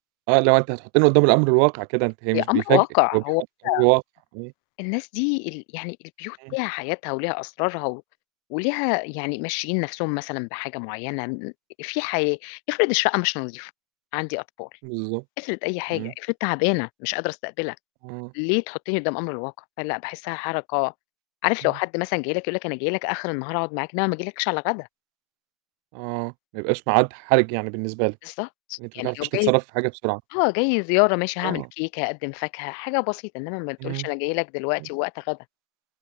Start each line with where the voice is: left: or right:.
right: آه اللي هو أنت هتحطّني قدام الأمر الواقع كده. أنتِ هي
left: هي
right: مش
left: أمر
right: بيفاجئِك
left: واقع
right: هو
left: هو [unintelligible]
right: بيحُط أمر واقع. إمم.
left: الناس دي ال يعني البيوت
right: إمم.
left: ليها حياتها وليها أسرارها و وليها يعني ممشيين نفسهم مثلًا بحاجة معينة م في حياة افرض الشقة مش نضيفة؟ عندي أطفال،
right: بالضبط
left: افرض أي حاجة،
right: إمم.
left: افرض تعبانة مش قادرة أستقبلك.
right: آه.
left: ليه تحُطّني قدام الأمر الواقع؟ فلأ، باحسّها حركة عارف لو
right: إمم.
left: حد مثلًا جاي لك، يقول لك، أنا جاي لك آخر النهار أقعد معاك. إنما ما ييجيلكش على غدا.
right: آه، ما يبقاش معاد حرج يعني بالنسبة لِك.
left: بالضبط
right: إن أنتِ ما
left: يعني
right: تعرفيش
left: لو جاي
right: تتصرّفي في حاجة بسرعة.
left: آه جاي زيارة ماشي هاعمل
right: آه.
left: كيكة، هاقدّم فاكهة، حاجة بسيطة. إنما ما تقولش
right: إمم.
left: أنا جاي لك
right: [unintelligible]
left: دلوقتي ووقت غدا.